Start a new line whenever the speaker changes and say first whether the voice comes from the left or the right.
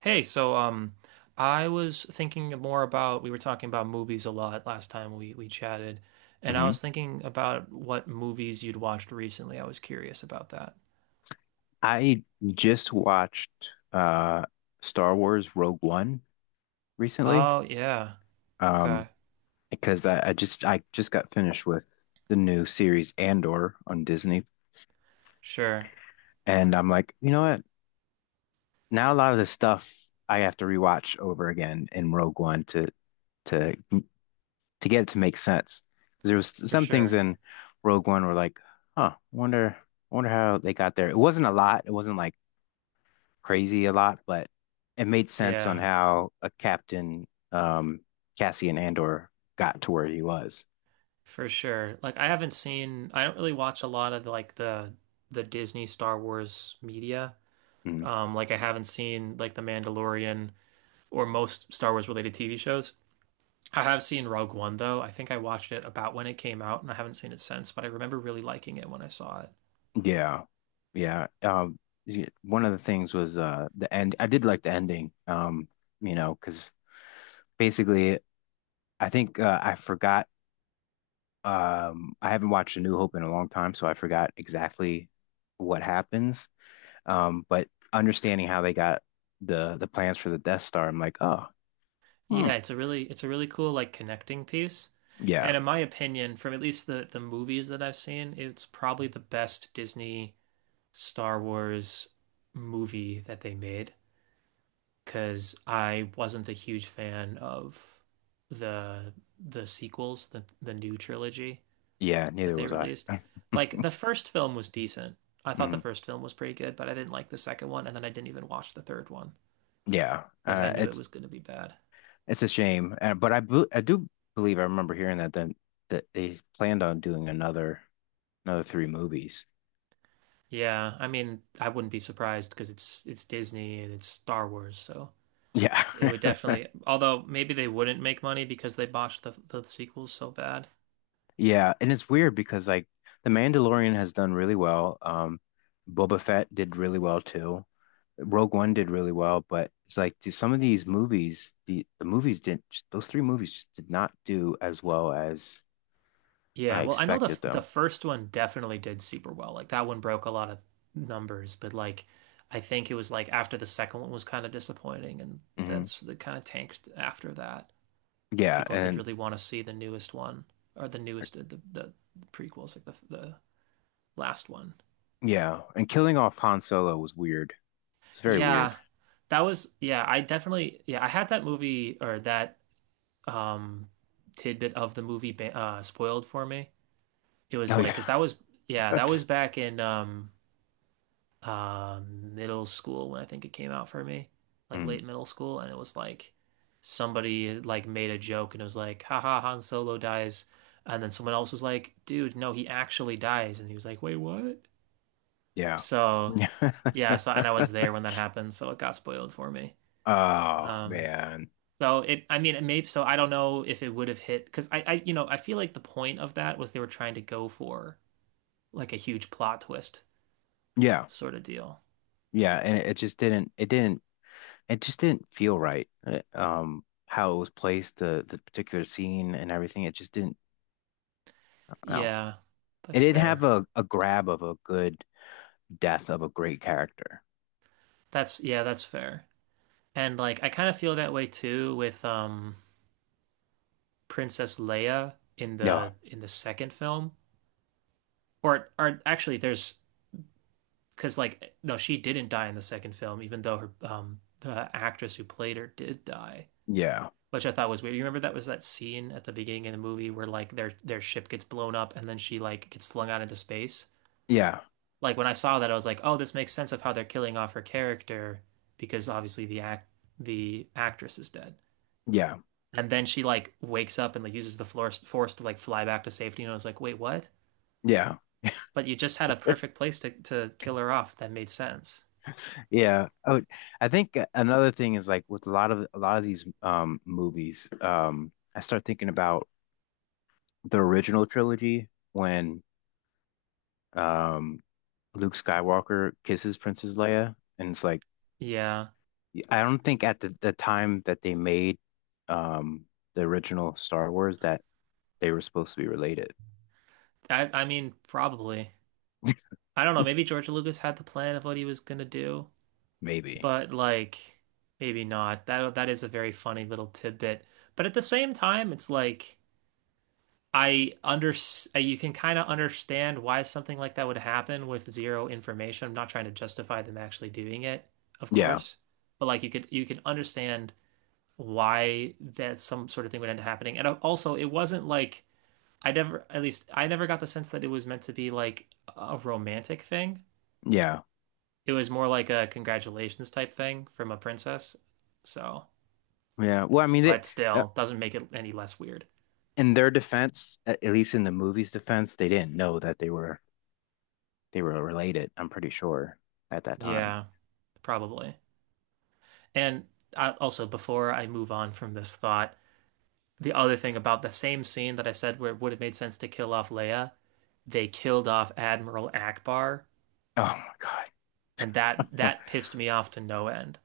right: Hey, so I was thinking more about we were talking about movies a lot last time we chatted, and I was
left: Mhm.
right: thinking about what movies you'd watched recently. I was curious about that.
left: I just watched uh Star Wars Rogue One recently.
right: Oh yeah,
left: Um,
right: okay,
left: because I just got finished with the new series Andor on Disney.
right: sure,
left: And I'm like, you know what? Now a lot of this stuff I have to rewatch over again in Rogue One to to get it to make sense. 'Cause there was
right: for
left: some things
right: sure,
left: in Rogue One were like, huh, wonder how they got there. It wasn't a lot. It wasn't like crazy a lot, but it made sense on
right: yeah,
left: how a captain, Cassian Andor got to where he was.
right: for sure. Like I haven't seen, I don't really watch a lot of like the Disney Star Wars media.
left: Mm.
right: Like I haven't seen like The Mandalorian or most Star Wars related TV shows. I have seen Rogue One though. I think I watched it about when it came out and I haven't seen it since, but I remember really liking it when I saw it.
left: Yeah. Yeah. One of the things was the end. I did like the ending. Because basically, I think I forgot. I haven't watched A New Hope in a long time, so I forgot exactly what happens. But understanding how they got the plans for the Death Star, I'm like, oh, hmm,
right: Yeah, it's a really cool like connecting piece. And
left: yeah.
right: in my opinion, from at least the movies that I've seen, it's probably the best Disney Star Wars movie that they made because I wasn't a huge fan of the the sequels, the new trilogy
left: Yeah,
right: that
left: neither
right: they
left: was I.
right: released. Like the first film was decent. I thought the
left: Mhm.
right: first film was pretty good, but I didn't like the second one, and then I didn't even watch the third one
left: Yeah,
right: because I knew it
left: it's
right: was going to be bad.
left: it's a shame, but I do believe I remember hearing that then that they planned on doing another three movies.
right: Yeah, I mean, I wouldn't be surprised because it's Disney and it's Star Wars, so
left: Yeah,
right: it would definitely. Although maybe they wouldn't make money because they botched the sequels so bad.
left: yeah, and it's weird because like The Mandalorian has done really well. Boba Fett did really well too. Rogue One did really well, but it's like some of these movies, the movies didn't. Those three movies just did not do as well as
right: Yeah,
left: I
right: well, I know the
left: expected
right: the
left: them.
right: first one definitely did super well. Like that one broke a lot of numbers, but like I think it was like after the second one was kind of disappointing, and
left: Hmm.
right: that's the kind of tanked after that.
left: Yeah,
right: People did
left: and
right: really want to see the newest one or the newest the prequels like the last one.
left: yeah, and killing off Han Solo was weird. It's very weird.
right: Yeah. That was, yeah, I definitely, yeah, I had that movie or that um tidbit of the movie spoiled for me. It was
left: Oh
right: like
left: yeah,
right: because that was, yeah, that was back in middle school when I think it came out for me, like
left: mm,
right: late middle school, and it was like somebody like made a joke and it was like, haha, Han Solo dies. And then someone else was like, dude, no, he actually dies. And he was like, wait, what?
left: yeah,
right: So
left: yeah.
right: yeah, and I was there when that happened, so it got spoiled for me.
left: Oh
right: Um
left: man,
right: so it I mean it may so I don't know if it would have hit because I you know I feel like the point of that was they were trying to go for like a huge plot twist
left: yeah,
right: sort of deal.
left: yeah, and it just didn't. It didn't. It just didn't feel right. How it was placed, the particular scene and everything. It just didn't. No,
right: Yeah,
left: it
right: that's
left: didn't have
right: fair.
left: a grab of a good death of a great character.
right: That's, yeah, that's fair. And like I kind of feel that way too with Princess Leia in
left: No,
right: the second film. Or actually there's because like no, she didn't die in the second film, even though her the actress who played her did die,
left: yeah,
right: which I thought was weird. You remember that was that scene at the beginning of the movie where like their ship gets blown up and then she like gets flung out into space?
left: yeah,
right: Like when I saw that I was like, "Oh, this makes sense of how they're killing off her character because obviously the actress is dead."
left: yeah,
right: And then she like wakes up and like uses the force to like fly back to safety. And I was like, wait, what?
left: yeah.
right: But you just had a perfect place to kill her off. That made sense.
left: Yeah, I would, I think another thing is like with a lot of these movies, I start thinking about the original trilogy when um Luke Skywalker kisses Princess Leia, and it's like
right: Yeah.
left: I don't think at the time that they made um the original Star Wars that they were supposed to be related.
right: I mean, probably. I don't know. Maybe George Lucas had the plan of what he was gonna do,
left: Maybe.
right: but like maybe not. That is a very funny little tidbit. But at the same time, it's like I under you can kind of understand why something like that would happen with zero information. I'm not trying to justify them actually doing it, of
left: Yeah.
right: course, but like you could understand why that some sort of thing would end up happening. And also, it wasn't like I never at least I never got the sense that it was meant to be like a romantic thing.
left: Yeah.
right: It was more like a congratulations type thing from a princess. So,
left: Yeah. Well, I mean,
right: but
left: uh,
right: still doesn't make it any less weird.
left: in their defense, at least in the movie's defense, they didn't know that they were related, I'm pretty sure, at that time.
right: Yeah, probably. And also, before I move on from this thought, the other thing about the same scene that I said where it would have made sense to kill off Leia, they killed off Admiral Akbar,
left: Oh my God.
right: and that pissed me off to no end.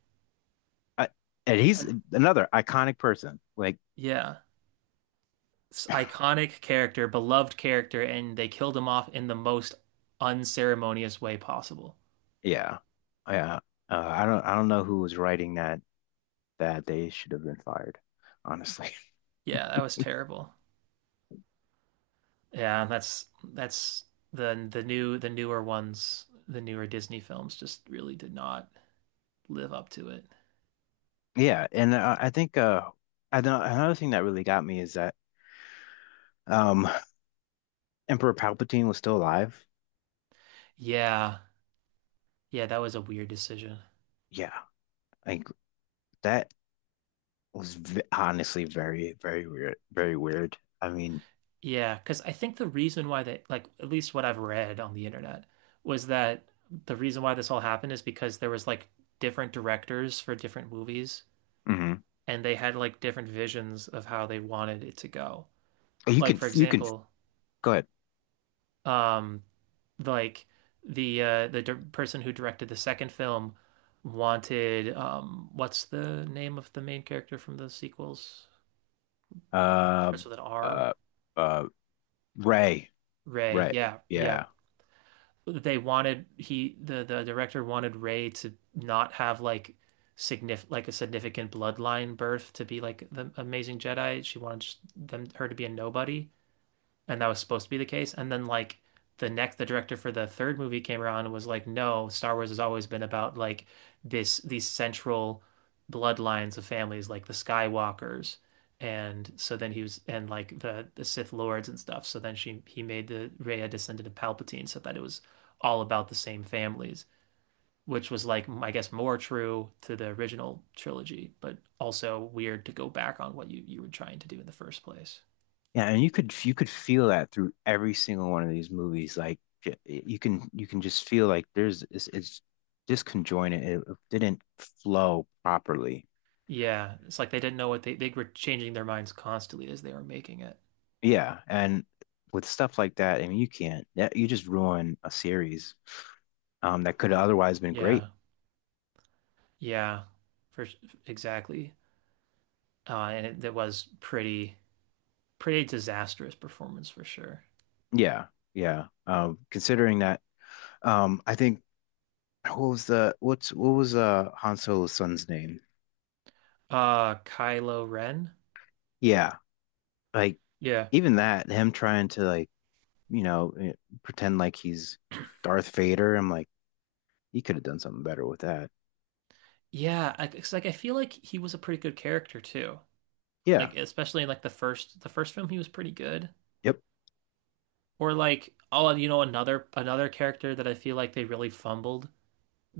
left: I, and he's another iconic person. Like,
right: Yeah, it's iconic character, beloved character, and they killed him off in the most unceremonious way possible.
left: yeah, yeah. I don't know who was writing that. That they should have been fired, honestly.
right: Yeah, that was terrible. Yeah, that's the newer ones, the newer Disney films just really did not live up to it.
left: Yeah, and I think I don't, another thing that really got me is that um, Emperor Palpatine was still alive.
right: Yeah. Yeah, that was a weird decision.
left: Yeah, like that was v honestly very, very weird, very weird. I mean,
right: Yeah, because I think the reason why they, like, at least what I've read on the internet, was that the reason why this all happened is because there was like different directors for different movies,
left: mhm.
right: and they had like different visions of how they wanted it to go. Like, for
left: You can
right: example,
left: go ahead.
right: um, like the di person who directed the second film wanted, what's the name of the main character from the sequels?
left: Uh,
right: Starts with an R.
left: uh, uh, Ray,
right: Ray.
left: Ray.
right: Yeah, yeah.
left: Yeah.
right: The director wanted Rey to not have like significant like a significant bloodline birth to be like the amazing Jedi. She wanted just them her to be a nobody and that was supposed to be the case. And then like the director for the third movie came around and was like, no, Star Wars has always been about like this these central bloodlines of families, like the Skywalkers. And so then he was and like the Sith Lords and stuff. So then she he made the Rey a descendant of Palpatine, so that it was all about the same families, which was like I guess more true to the original trilogy, but also weird to go back on what you were trying to do in the first place.
left: Yeah, and you could feel that through every single one of these movies. Like you can just feel like there's it's disconjointed. It didn't flow properly.
right: Yeah, it's like they didn't know what they were changing their minds constantly as they were making it.
left: Yeah, and with stuff like that, I mean, you can't. You just ruin a series that could have otherwise been
right: Yeah,
left: great.
right: yeah, for s- exactly. That was pretty disastrous performance for sure.
left: Yeah, yeah. I think what was Han Solo's son's name?
right: Kylo Ren.
left: Yeah, like
right: Yeah.
left: even that him trying to like you know, eh, pretend like he's Darth Vader. I'm like, he could have done something better with that.
right: Yeah, it's like I feel like he was a pretty good character too. Like
left: Yeah.
right: especially in like the first film he was pretty good.
left: Yep.
right: Or like oh, another character that I feel like they really fumbled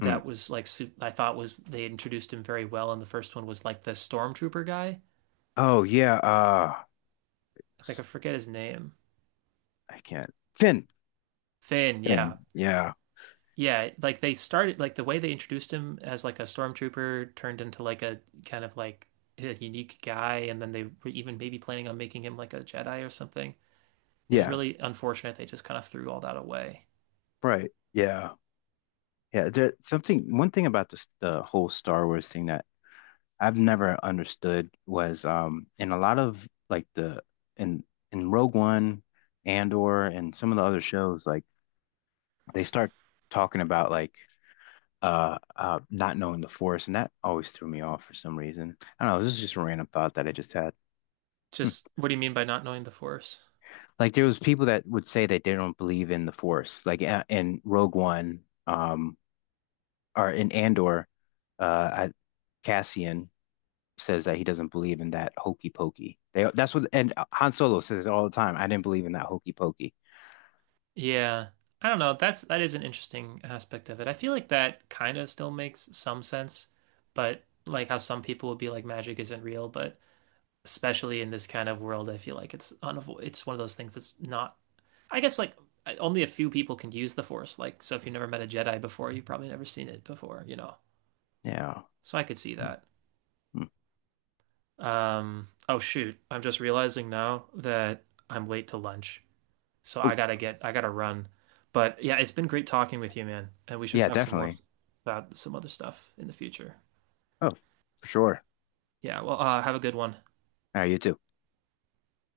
left: Hmm.
right: was like I thought was they introduced him very well, and the first one was like the stormtrooper guy.
left: Oh yeah. Uh,
right: Like I forget his name.
left: I I can't. Finn.
right: Finn, yeah.
left: Finn. Yeah.
right: Yeah, like they started like the way they introduced him as like a stormtrooper turned into like a kind of like a unique guy, and then they were even maybe planning on making him like a Jedi or something. It's
left: Yeah.
right: really unfortunate they just kind of threw all that away.
left: Right. Yeah. Yeah. There, something. One thing about this the whole Star Wars thing that I've never understood was in a lot of like the in in Rogue One, Andor, and some of the other shows like they start talking about like not knowing the force, and that always threw me off for some reason. I don't know. This is just a random thought that I just had. Hmm.
right: Just what do you mean by not knowing the Force?
left: Like there was people that would say that they don't believe in the force, in Rogue One, or in Andor, uh, I, Cassian says that he doesn't believe in that hokey pokey. They that's what and Han Solo says it all the time. I didn't believe in that hokey pokey.
right: Yeah. I don't know. That is an interesting aspect of it. I feel like that kind of still makes some sense, but like how some people would be like magic isn't real, but especially in this kind of world, I feel like it's one of those things that's not I guess like only a few people can use the Force. Like so if you never met a Jedi before, you've probably never seen it before, you know.
left: Yeah.
right: So I could see that.
left: Mhm.
right: Oh shoot. I'm just realizing now that I'm late to lunch. So
left: Oh,
right: I gotta run. But yeah, it's been great talking with you, man. And we should
left: yeah,
right: talk some more
left: definitely.
right: about some other stuff in the future.
left: Oh, for sure.
right: Yeah, well, have a good one.
left: All right, you too.